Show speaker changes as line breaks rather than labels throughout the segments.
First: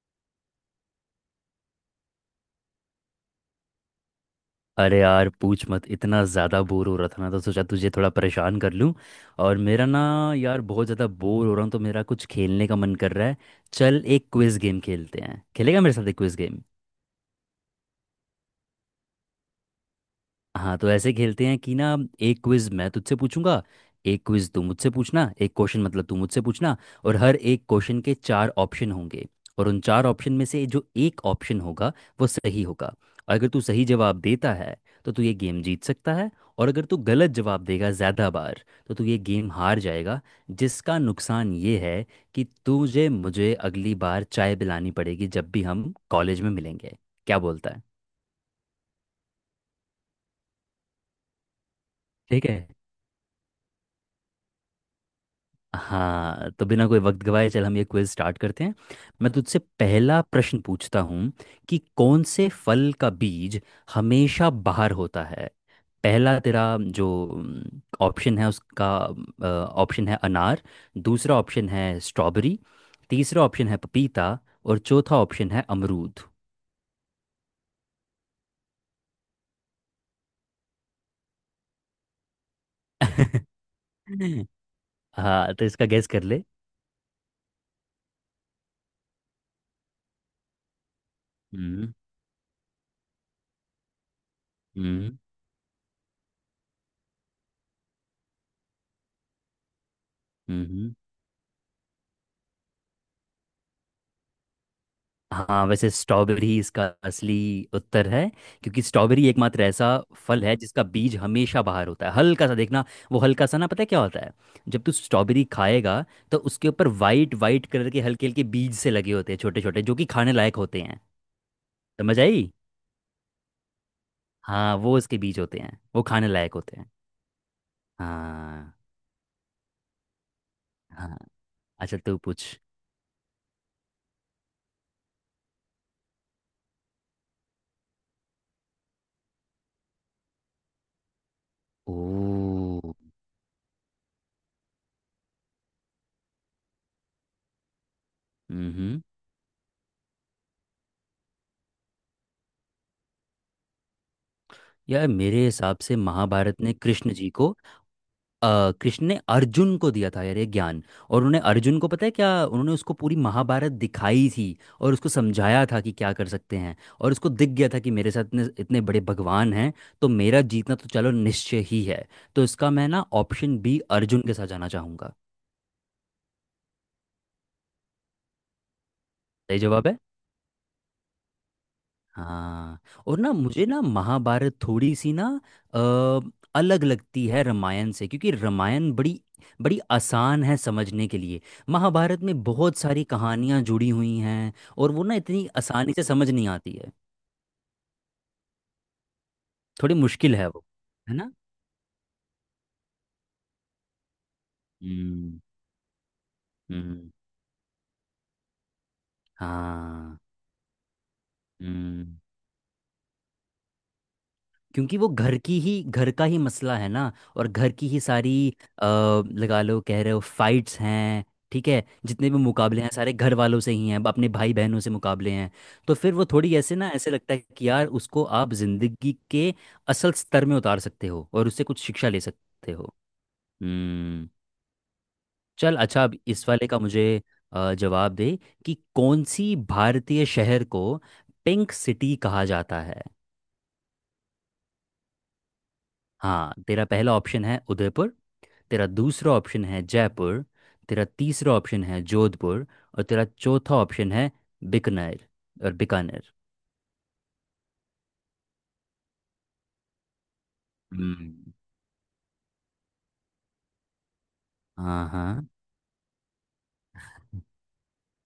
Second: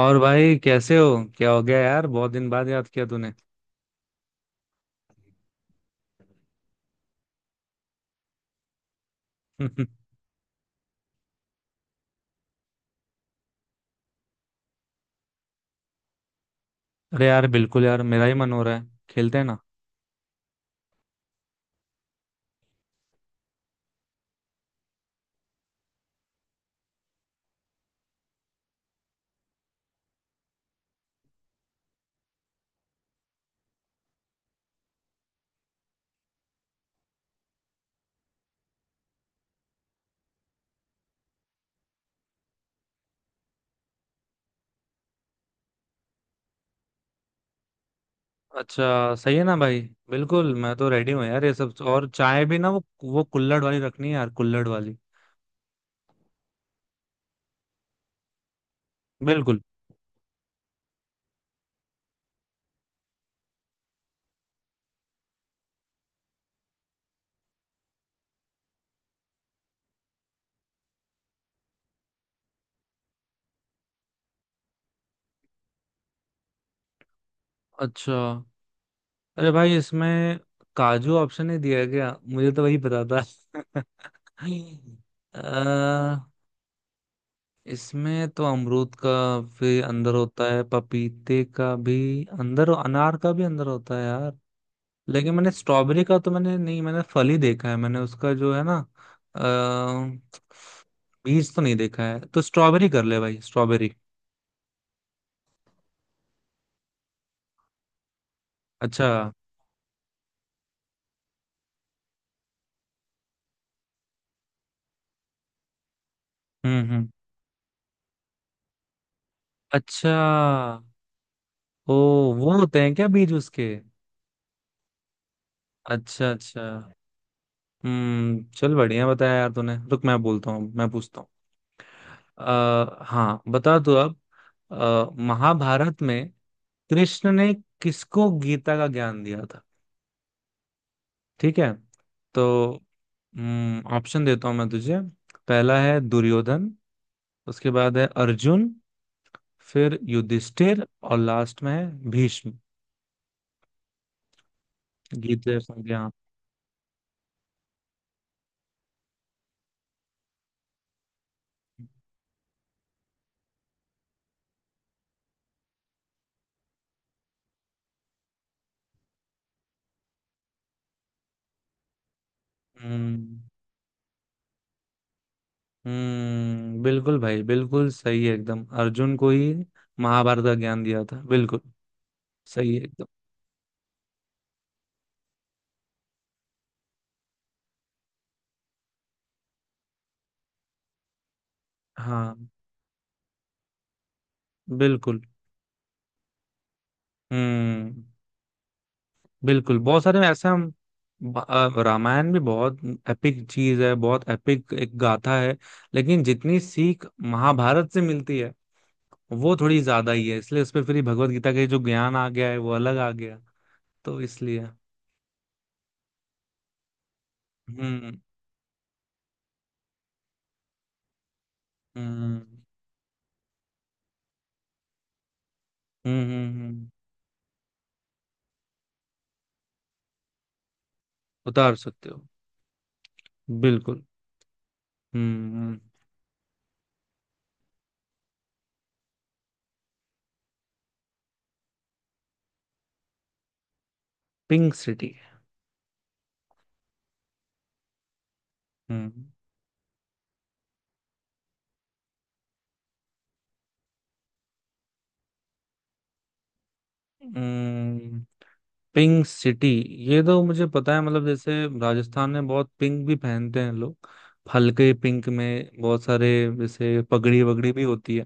और भाई कैसे हो। क्या हो गया यार, बहुत दिन बाद याद किया तूने।
अरे यार पूछ मत। इतना ज़्यादा बोर हो रहा था ना, तो सोचा तुझे थोड़ा परेशान कर लूँ। और मेरा ना, यार बहुत ज़्यादा बोर हो रहा हूँ, तो मेरा कुछ खेलने का मन कर रहा है। चल एक क्विज़ गेम खेलते हैं। खेलेगा मेरे साथ एक क्विज़ गेम?
अरे यार बिल्कुल यार, मेरा ही मन हो रहा है, खेलते हैं ना।
हाँ तो ऐसे खेलते हैं कि ना, एक क्विज मैं तुझसे पूछूंगा, एक क्विज तू मुझसे पूछना। एक क्वेश्चन मतलब तू मुझसे पूछना। और हर एक क्वेश्चन के चार ऑप्शन होंगे। और उन चार ऑप्शन में से जो एक ऑप्शन होगा वो सही होगा। और अगर तू सही जवाब देता है तो तू ये गेम जीत सकता है। और अगर तू गलत जवाब देगा ज़्यादा बार, तो तू ये गेम हार जाएगा। जिसका नुकसान ये है कि तुझे मुझे अगली बार चाय पिलानी पड़ेगी जब भी हम कॉलेज में मिलेंगे। क्या बोलता है?
अच्छा सही है ना भाई। बिल्कुल, मैं तो रेडी हूँ यार ये सब। और चाय
ठीक है।
भी ना वो कुल्हड़ वाली रखनी है यार, कुल्हड़ वाली।
हाँ तो बिना कोई वक्त गवाए चल हम ये क्विज स्टार्ट करते हैं। मैं तुझसे
बिल्कुल।
पहला प्रश्न पूछता हूँ कि कौन से फल का बीज हमेशा बाहर होता है। पहला तेरा जो ऑप्शन है उसका ऑप्शन है अनार। दूसरा ऑप्शन है स्ट्रॉबेरी। तीसरा ऑप्शन है पपीता। और चौथा ऑप्शन है अमरूद।
अच्छा। अरे भाई, इसमें काजू ऑप्शन ही दिया है क्या? मुझे तो वही पता था।
हाँ तो इसका गैस
अ,
कर ले।
इसमें तो अमरूद का भी अंदर होता है, पपीते का
हम्म
भी अंदर, अनार का भी अंदर होता है यार।
हम्म
लेकिन मैंने स्ट्रॉबेरी का तो, मैंने नहीं, मैंने फल ही देखा है, मैंने उसका जो है ना। अ,
हम्म,
बीज तो नहीं देखा है, तो स्ट्रॉबेरी कर ले भाई, स्ट्रॉबेरी।
हाँ वैसे स्ट्रॉबेरी इसका असली उत्तर है। क्योंकि
अच्छा।
स्ट्रॉबेरी एकमात्र ऐसा फल है जिसका बीज हमेशा बाहर होता है। हल्का सा देखना, वो हल्का सा ना पता है क्या होता है। जब तू स्ट्रॉबेरी खाएगा तो उसके
हम्म,
ऊपर
हम्म।
वाइट वाइट कलर के हल्के हल्के बीज से लगे होते हैं, छोटे छोटे, जो कि
अच्छा।
खाने लायक होते हैं।
ओ।
समझ आई?
वो होते हैं क्या बीज उसके?
हाँ वो उसके बीज होते हैं, वो खाने
अच्छा
लायक
अच्छा।
होते हैं।
हम्म,
हाँ,
चल, बढ़िया बताया यार तूने। रुक, मैं बोलता हूँ, मैं
हाँ,
पूछता हूँ।
अच्छा तू पूछ।
हाँ, बता दो अब। महाभारत में कृष्ण ने किसको गीता का ज्ञान दिया था? ठीक है।
ओ
तो ऑप्शन देता हूं मैं तुझे। पहला है दुर्योधन। उसके बाद है अर्जुन।
हम्म
फिर युधिष्ठिर, और लास्ट में है भीष्म।
यार मेरे
गीत
हिसाब से
संज्ञा।
महाभारत ने कृष्ण जी को, कृष्ण ने अर्जुन को दिया था यार ये ज्ञान। और उन्होंने अर्जुन को पता है क्या, उन्होंने उसको पूरी महाभारत दिखाई थी। और उसको समझाया था कि क्या कर सकते हैं। और उसको दिख गया था कि मेरे साथ इतने इतने बड़े भगवान हैं, तो मेरा जीतना तो चलो निश्चय ही है। तो इसका मैं ना
हम्म,
ऑप्शन बी अर्जुन के साथ जाना चाहूंगा।
हम्म, बिल्कुल भाई, बिल्कुल सही है एकदम। अर्जुन को ही
सही जवाब है।
महाभारत का ज्ञान दिया था, बिल्कुल। सही
हाँ,
है एकदम।
और ना मुझे ना महाभारत थोड़ी सी ना, अ, अलग लगती है रामायण से। क्योंकि रामायण बड़ी बड़ी आसान है समझने के लिए। महाभारत में
हाँ।
बहुत सारी कहानियाँ जुड़ी हुई हैं और वो ना
बिल्कुल।
इतनी आसानी से समझ नहीं आती है।
हम्म। बिल्कुल,
थोड़ी
बहुत सारे
मुश्किल है
ऐसा
वो,
हम।
है ना।
रामायण भी बहुत एपिक चीज है, बहुत एपिक एक गाथा
हम्म,
है। लेकिन जितनी सीख
हम्म,
महाभारत से मिलती है, वो थोड़ी ज्यादा
हाँ,
ही है, इसलिए उस पर फिर भगवत गीता के जो ज्ञान
हम्म,
आ गया है वो अलग आ गया। तो इसलिए।
क्योंकि वो घर की ही घर का ही मसला है ना। और घर की ही
हम्म,
सारी, लगा लो कह रहे हो फाइट्स हैं। ठीक है, जितने भी
हम्म,
मुकाबले हैं सारे घर वालों से ही हैं, अपने भाई बहनों से मुकाबले हैं। तो फिर
हम्म,
वो थोड़ी
हम्म,
ऐसे ना ऐसे लगता है कि यार उसको आप जिंदगी के असल स्तर में उतार सकते हो और उससे
उतार
कुछ शिक्षा
सकते
ले
हो।
सकते हो।
बिल्कुल।
हम्म।
हम्म,
चल अच्छा अब इस वाले का मुझे जवाब दे कि कौन सी भारतीय शहर को पिंक सिटी कहा जाता है।
Pink city.
हाँ तेरा पहला ऑप्शन है उदयपुर। तेरा
हम्म, Pink City,
दूसरा ऑप्शन है जयपुर। तेरा तीसरा ऑप्शन है जोधपुर। और तेरा चौथा ऑप्शन है बीकानेर। और बीकानेर
हम्म, पिंक सिटी ये तो मुझे पता है, मतलब
हम्म।
जैसे, राजस्थान में बहुत पिंक भी पहनते हैं लोग। हल्के
हाँ,
पिंक
हाँ,
में बहुत सारे। जैसे पगड़ी वगड़ी भी होती है।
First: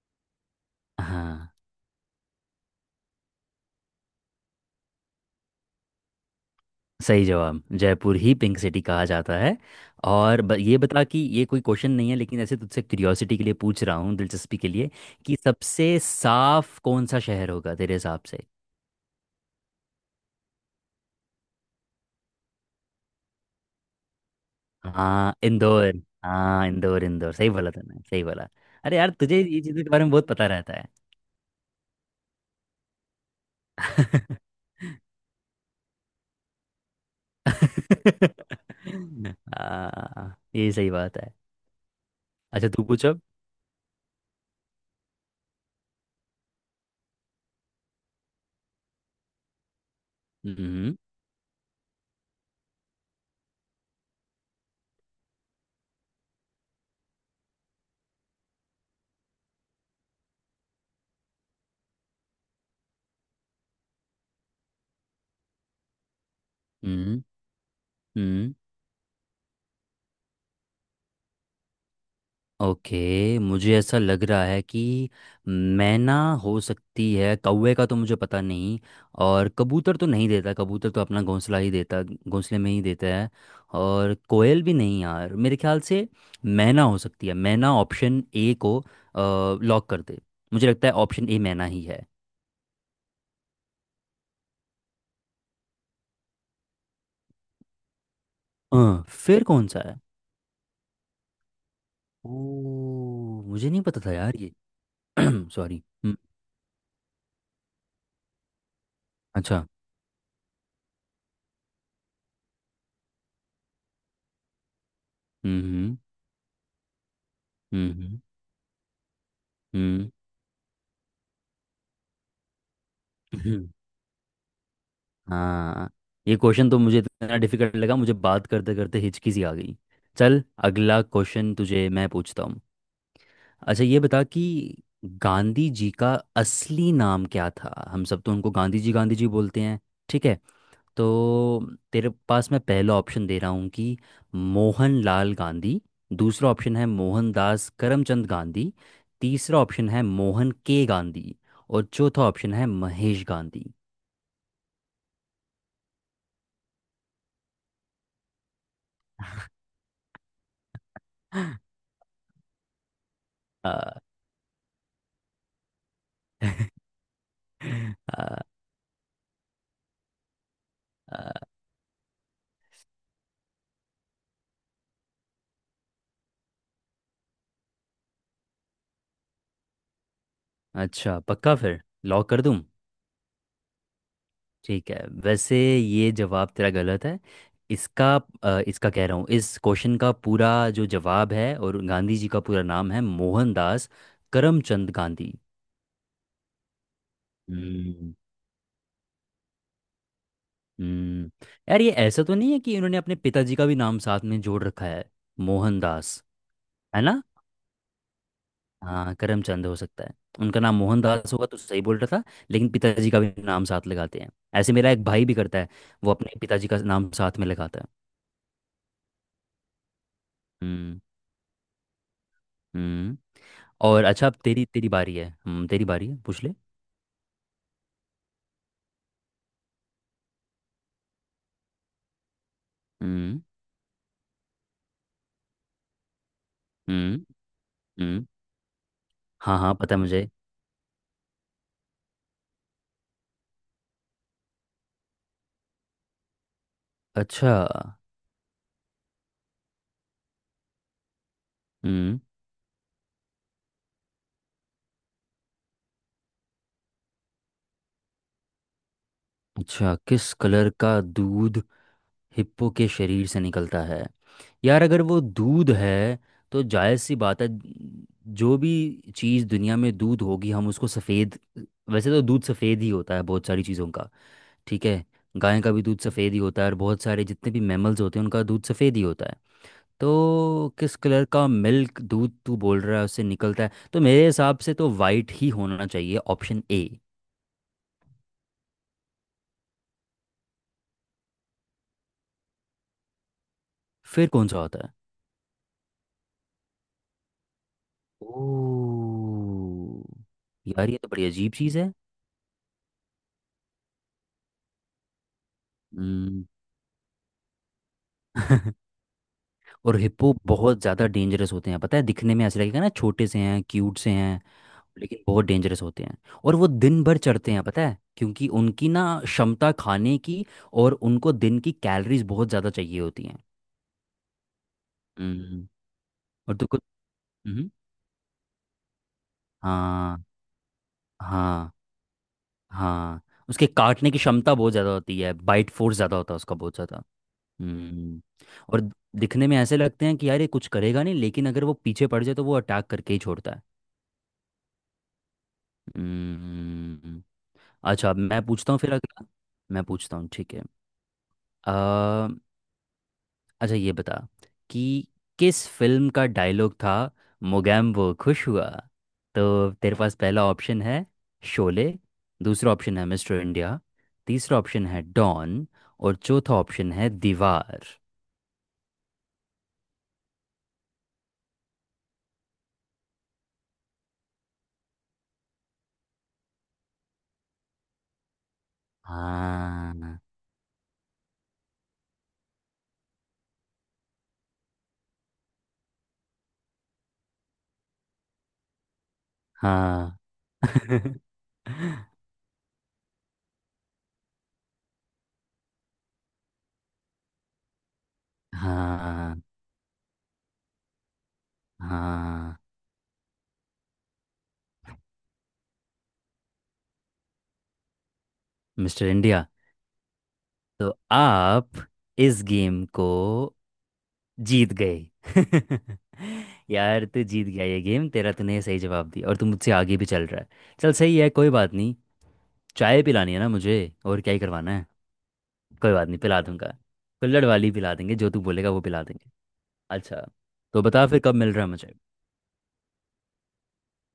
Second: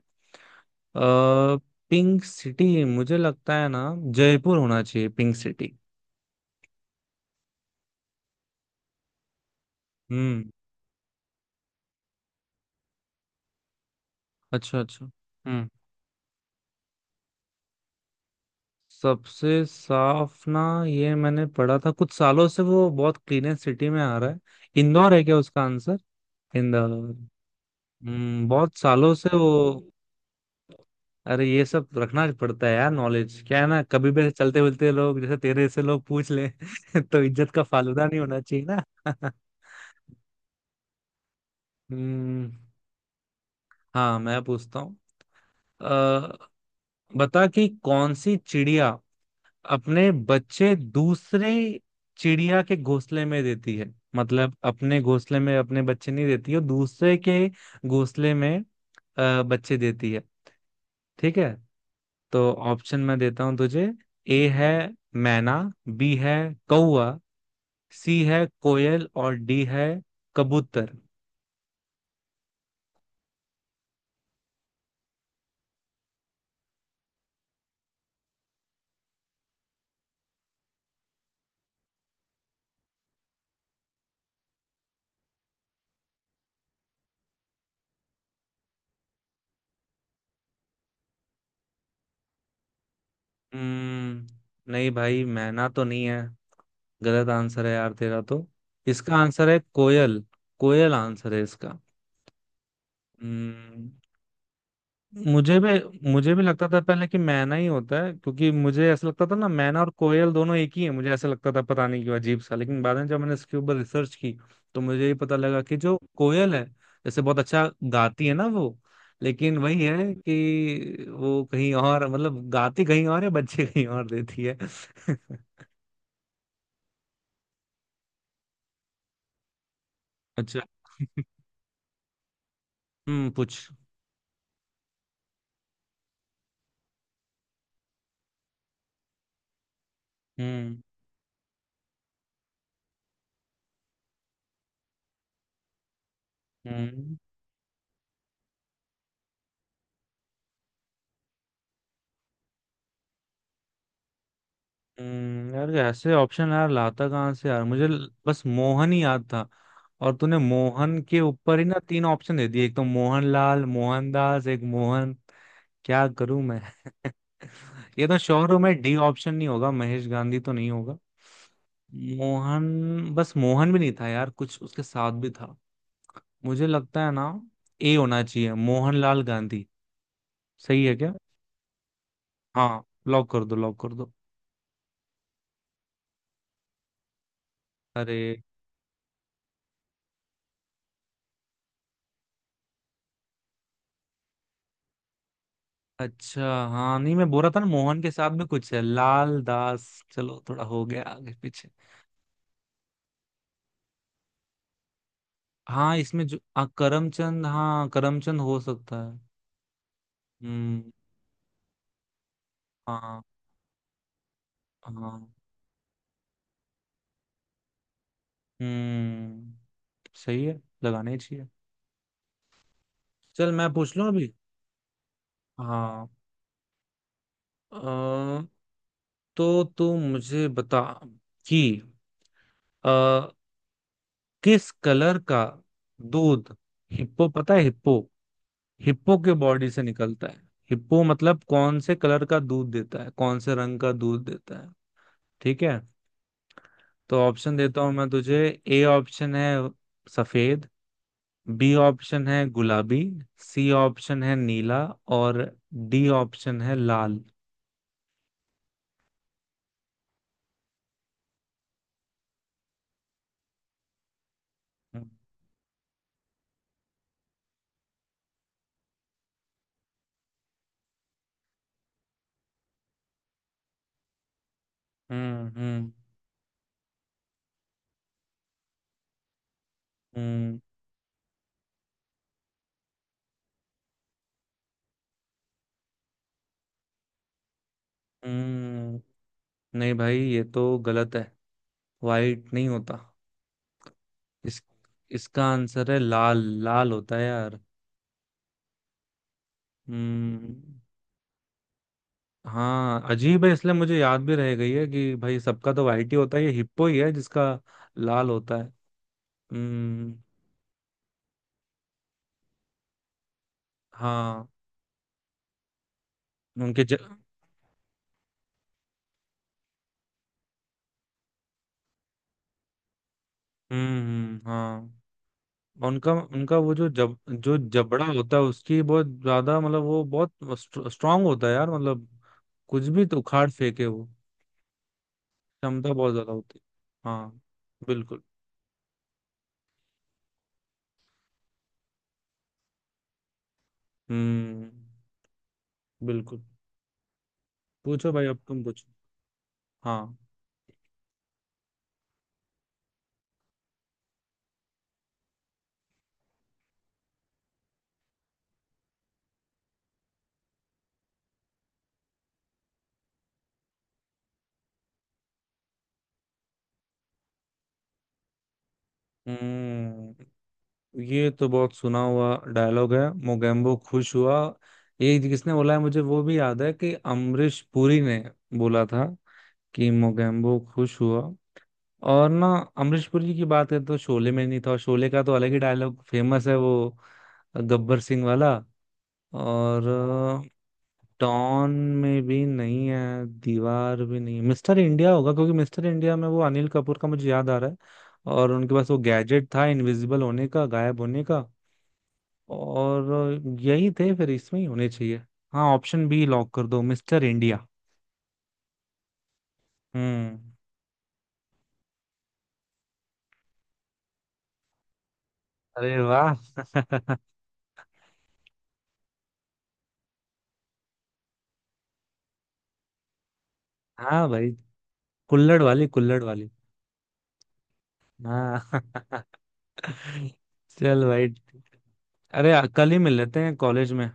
हाँ,
अ पिंक सिटी मुझे लगता है ना, जयपुर होना चाहिए पिंक सिटी।
सही जवाब, जयपुर ही पिंक सिटी कहा जाता है। और
हम्म।
ये बता कि ये कोई क्वेश्चन नहीं है, लेकिन ऐसे तुझसे क्यूरियोसिटी के लिए पूछ रहा हूँ, दिलचस्पी के
अच्छा
लिए,
अच्छा।
कि
हम्म।
सबसे साफ कौन सा शहर होगा तेरे हिसाब से।
सबसे साफ ना? ये मैंने पढ़ा था, कुछ सालों से वो बहुत क्लीनेस्ट सिटी में आ रहा है। इंदौर है
हाँ
क्या उसका
इंदौर।
आंसर?
हाँ
इंदौर।
इंदौर, इंदौर सही बोला तूने, सही
हम्म,
बोला।
बहुत
अरे यार
सालों से
तुझे
वो।
ये चीज़ों के बारे में बहुत पता रहता
अरे ये सब रखना पड़ता है यार नॉलेज, क्या है ना, कभी भी
है।
ऐसे चलते मिलते लोग, जैसे तेरे से लोग पूछ ले, तो इज्जत का फालूदा नहीं होना चाहिए ना।
आ, ये सही बात है।
हम्म।
अच्छा तू पूछ अब।
हाँ, मैं पूछता हूँ। अ, बता कि कौन सी चिड़िया अपने बच्चे
हम्म,
दूसरे चिड़िया के घोंसले में देती है, मतलब अपने घोंसले में अपने बच्चे नहीं देती है, दूसरे के घोंसले में बच्चे देती है। ठीक है। तो ऑप्शन मैं देता हूं तुझे। ए है मैना। बी है कौआ।
हम्म,
सी है
हम्म,
कोयल, और डी है कबूतर।
ओके मुझे ऐसा लग रहा है कि मैना हो सकती है, कौवे का तो मुझे पता नहीं। और कबूतर तो नहीं देता, कबूतर तो अपना घोंसला ही देता घोंसले में ही देता है। और कोयल भी नहीं यार मेरे ख्याल से। मैना हो सकती है, मैना ऑप्शन ए को लॉक कर दे। मुझे लगता है ऑप्शन ए मैना ही है।
हम्म, नहीं भाई, मैना तो नहीं है। गलत आंसर है यार तेरा तो। इसका
फिर
आंसर है
कौन सा है?
कोयल। कोयल आंसर है इसका।
ओ मुझे नहीं
हम्म,
पता था यार ये।
मुझे
सॉरी।
भी मुझे भी लगता था पहले कि मैना ही होता है, क्योंकि मुझे ऐसा लगता था ना
अच्छा।
मैना और कोयल दोनों एक ही है, मुझे ऐसा लगता था पता नहीं क्यों, अजीब सा। लेकिन बाद में जब मैंने इसके ऊपर रिसर्च की, तो मुझे ये पता लगा कि जो
हम्म,
कोयल है, जैसे बहुत अच्छा
हम्म, हम्म,
गाती है ना वो। लेकिन वही है कि वो कहीं और, मतलब गाती कहीं और है, बच्चे
हम्म,
कहीं और देती है।
हाँ, ये क्वेश्चन तो मुझे इतना डिफिकल्ट लगा, मुझे बात करते करते हिचकी सी आ गई। चल
अच्छा।
अगला क्वेश्चन तुझे मैं पूछता हूँ।
हम्म, पूछ।
अच्छा ये बता कि गांधी जी का असली नाम क्या था, हम सब तो उनको गांधी जी बोलते हैं। ठीक है,
हम्म,
तो तेरे पास मैं पहला ऑप्शन दे रहा हूँ कि मोहन लाल गांधी। दूसरा ऑप्शन है
हम्म,
मोहनदास करमचंद गांधी। तीसरा ऑप्शन है मोहन के गांधी। और चौथा ऑप्शन है महेश गांधी।
यार ऐसे ऑप्शन यार लाता कहाँ से यार, मुझे बस मोहन ही याद था। और तूने मोहन के ऊपर ही ना तीन ऑप्शन दे दिए, एक तो मोहनलाल,
आ,
मोहनदास, एक मोहन। क्या करूं मैं। ये तो
आ,
शोरों में डी ऑप्शन नहीं होगा, महेश गांधी तो नहीं होगा।
आ,
मोहन, बस मोहन भी नहीं था यार, कुछ उसके साथ भी था। मुझे लगता है ना, ए होना चाहिए, मोहनलाल गांधी। सही है क्या?
अच्छा पक्का फिर लॉक कर दूँ?
हाँ, लॉक कर दो, लॉक कर दो।
ठीक है, वैसे ये जवाब तेरा गलत है इसका।
अरे।
इसका कह रहा हूँ, इस क्वेश्चन का पूरा जो जवाब है और गांधी जी का पूरा नाम है मोहनदास करमचंद गांधी।
अच्छा। हाँ नहीं, मैं बोल रहा था ना मोहन के
हम्म,
साथ में कुछ है, लाल, दास, चलो थोड़ा हो गया
हम्म,
आगे पीछे।
यार ये ऐसा तो नहीं है कि इन्होंने अपने पिताजी का भी नाम साथ में जोड़ रखा है,
हाँ
मोहनदास,
इसमें जो, हाँ,
है ना।
करमचंद, हाँ करमचंद हो सकता
हाँ
है।
करमचंद हो सकता है। उनका नाम
हम्म।
मोहनदास होगा तो सही बोल रहा था, लेकिन पिताजी का
हाँ,
भी नाम साथ लगाते हैं। ऐसे मेरा एक
हाँ।
भाई भी करता है, वो अपने पिताजी का नाम साथ में लगाता है।
हम्म। सही है,
हम्म,
लगाना ही चाहिए।
हम्म,
चल, मैं पूछ
और
लूं
अच्छा
अभी।
अब तेरी तेरी बारी है, हम्म, तेरी बारी
हाँ।
है, पूछ ले।
अ, तो तू मुझे बता कि अ,
हम्म,
किस कलर का दूध,
हम्म,
हिप्पो पता है हिप्पो,
हम्म,
हिप्पो के
हाँ
बॉडी
हाँ
से
पता है
निकलता
मुझे।
है। हिप्पो मतलब कौन से कलर का दूध देता है, कौन से रंग का दूध देता है? ठीक है। तो
अच्छा।
ऑप्शन देता हूं मैं तुझे। ए ऑप्शन है सफेद। बी
हम्म,
ऑप्शन है गुलाबी। सी ऑप्शन है नीला। और डी ऑप्शन है लाल।
अच्छा, किस कलर का दूध हिप्पो के शरीर से निकलता है। यार अगर
हम्म,
वो दूध है तो जायज़ सी बात है, जो भी चीज़ दुनिया में दूध होगी हम उसको सफ़ेद। वैसे तो दूध सफ़ेद ही होता है बहुत सारी चीज़ों का। ठीक है, गाय का
हम्म,
भी दूध सफ़ेद ही होता है, और बहुत सारे जितने भी मैमल्स होते हैं उनका दूध सफ़ेद ही होता है।
हम्म,
तो किस कलर का मिल्क, दूध तू बोल रहा है उससे निकलता है, तो मेरे हिसाब से तो वाइट ही होना चाहिए, ऑप्शन ए।
हम्म, नहीं भाई, ये तो गलत है। वाइट नहीं होता।
फिर कौन सा
इस
होता है?
इसका आंसर है लाल। लाल होता है यार।
ओ
हम्म।
यार ये तो बड़ी अजीब चीज़ है।
हाँ, अजीब है, इसलिए मुझे याद भी रह गई है कि भाई, सबका तो वाइट ही होता है,
हम्म,
ये हिप्पो ही है जिसका लाल होता है।
और
हम्म।
हिप्पो बहुत ज़्यादा डेंजरस होते हैं पता है। दिखने में ऐसा लगेगा ना छोटे से हैं, क्यूट से हैं,
हाँ।
लेकिन बहुत डेंजरस होते हैं। और वो
उनके ज...
दिन भर चढ़ते हैं पता है, क्योंकि उनकी ना क्षमता खाने की, और उनको दिन की कैलोरीज बहुत ज़्यादा चाहिए होती हैं।
हम्म। हाँ,
हम्म,
उनका
और
उनका
तो
वो
कुछ,
जो
हम्म,
जबड़ा होता है, उसकी बहुत ज्यादा, मतलब वो
हाँ,
बहुत स्ट्रांग होता है यार,
हाँ,
मतलब कुछ भी तो
हाँ,
उखाड़
उसके
फेंके वो।
काटने की क्षमता बहुत ज़्यादा होती है, बाइट
क्षमता
फोर्स
बहुत
ज़्यादा
ज्यादा
होता है उसका,
होती
बहुत ज़्यादा।
है। हाँ।
हम्म,
बिल्कुल।
और दिखने में ऐसे लगते हैं कि यार ये कुछ करेगा नहीं, लेकिन अगर वो पीछे पड़ जाए तो वो अटैक करके ही छोड़ता है।
हम्म। बिल्कुल।
हम्म,
पूछो
अच्छा
भाई, अब
मैं
तुम
पूछता हूँ
पूछो।
फिर अगला, मैं पूछता
हाँ।
हूँ, ठीक है। आ, अच्छा ये बता कि किस फिल्म का डायलॉग था मोगैम्बो खुश हुआ। तो तेरे पास पहला ऑप्शन है शोले। दूसरा ऑप्शन है मिस्टर इंडिया। तीसरा ऑप्शन है डॉन। और चौथा ऑप्शन है दीवार।
हम्म, ये तो बहुत सुना हुआ डायलॉग है, मोगेम्बो खुश हुआ। ये किसने बोला है, मुझे वो भी याद है कि अमरीश पुरी ने बोला था कि
हाँ,
मोगेम्बो खुश हुआ। और ना अमरीश पुरी की बात है तो शोले में नहीं था, और शोले का तो अलग ही डायलॉग फेमस है वो, गब्बर सिंह वाला। और
हाँ,
डॉन में भी नहीं है, दीवार भी नहीं, मिस्टर इंडिया होगा, क्योंकि मिस्टर इंडिया में वो अनिल कपूर का मुझे याद आ रहा है। और उनके पास वो
हाँ,
गैजेट था इनविजिबल होने का, गायब होने का।
हाँ,
और यही थे, फिर इसमें ही होने चाहिए। हाँ, ऑप्शन बी लॉक कर दो, मिस्टर इंडिया।
Mister India.
हम्म।
तो आप इस गेम को जीत गए।
अरे वाह।
यार तू जीत गया ये गेम तेरा, तूने सही जवाब दिया और तू मुझसे आगे भी चल रहा है। चल सही है, कोई बात नहीं। चाय पिलानी है ना मुझे, और
हाँ
क्या ही
भाई।
करवाना है।
कुल्हड़ वाली,
कोई बात नहीं
कुल्हड़
पिला
वाली।
दूंगा, कुल्हड़ वाली पिला देंगे, जो तू बोलेगा
हाँ।
वो पिला देंगे। अच्छा। तो
चल
बता फिर
भाई।
कब मिल रहा है मुझे।
अरे कल ही मिल लेते हैं कॉलेज में।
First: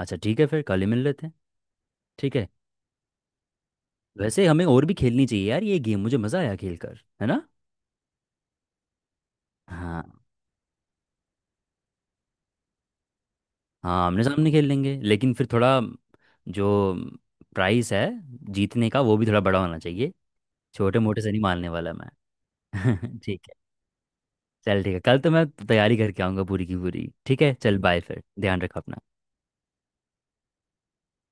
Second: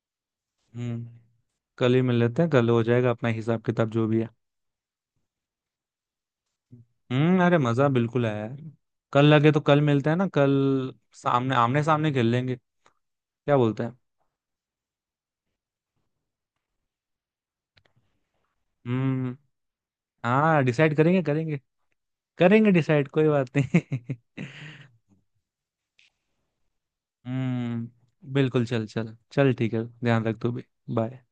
अच्छा ठीक है फिर कल ही मिल
हम्म,
लेते हैं।
कल ही मिल
ठीक
लेते
है,
हैं, कल हो जाएगा अपना हिसाब किताब, जो भी है।
वैसे हमें और भी खेलनी चाहिए यार ये गेम, मुझे मज़ा आया खेल कर, है
हम्म,
ना।
अरे मजा बिल्कुल आया यार। कल लगे तो कल
हाँ,
मिलते हैं ना, कल सामने आमने सामने खेल लेंगे। क्या बोलते हैं?
हाँ आमने सामने खेल लेंगे, लेकिन फिर थोड़ा जो प्राइस है जीतने का वो भी
हम्म।
थोड़ा बड़ा होना चाहिए।
हाँ, डिसाइड
छोटे मोटे
करेंगे,
से नहीं
करेंगे।
मानने वाला मैं।
करेंगे डिसाइड, कोई
ठीक है,
बात नहीं।
चल ठीक है, कल तो मैं तैयारी करके आऊँगा पूरी की पूरी। ठीक है, चल बाय फिर,
हम्म,
ध्यान
बिल्कुल,
रखो
चल
अपना।
चल चल, ठीक है, ध्यान रख तू भी। बाय।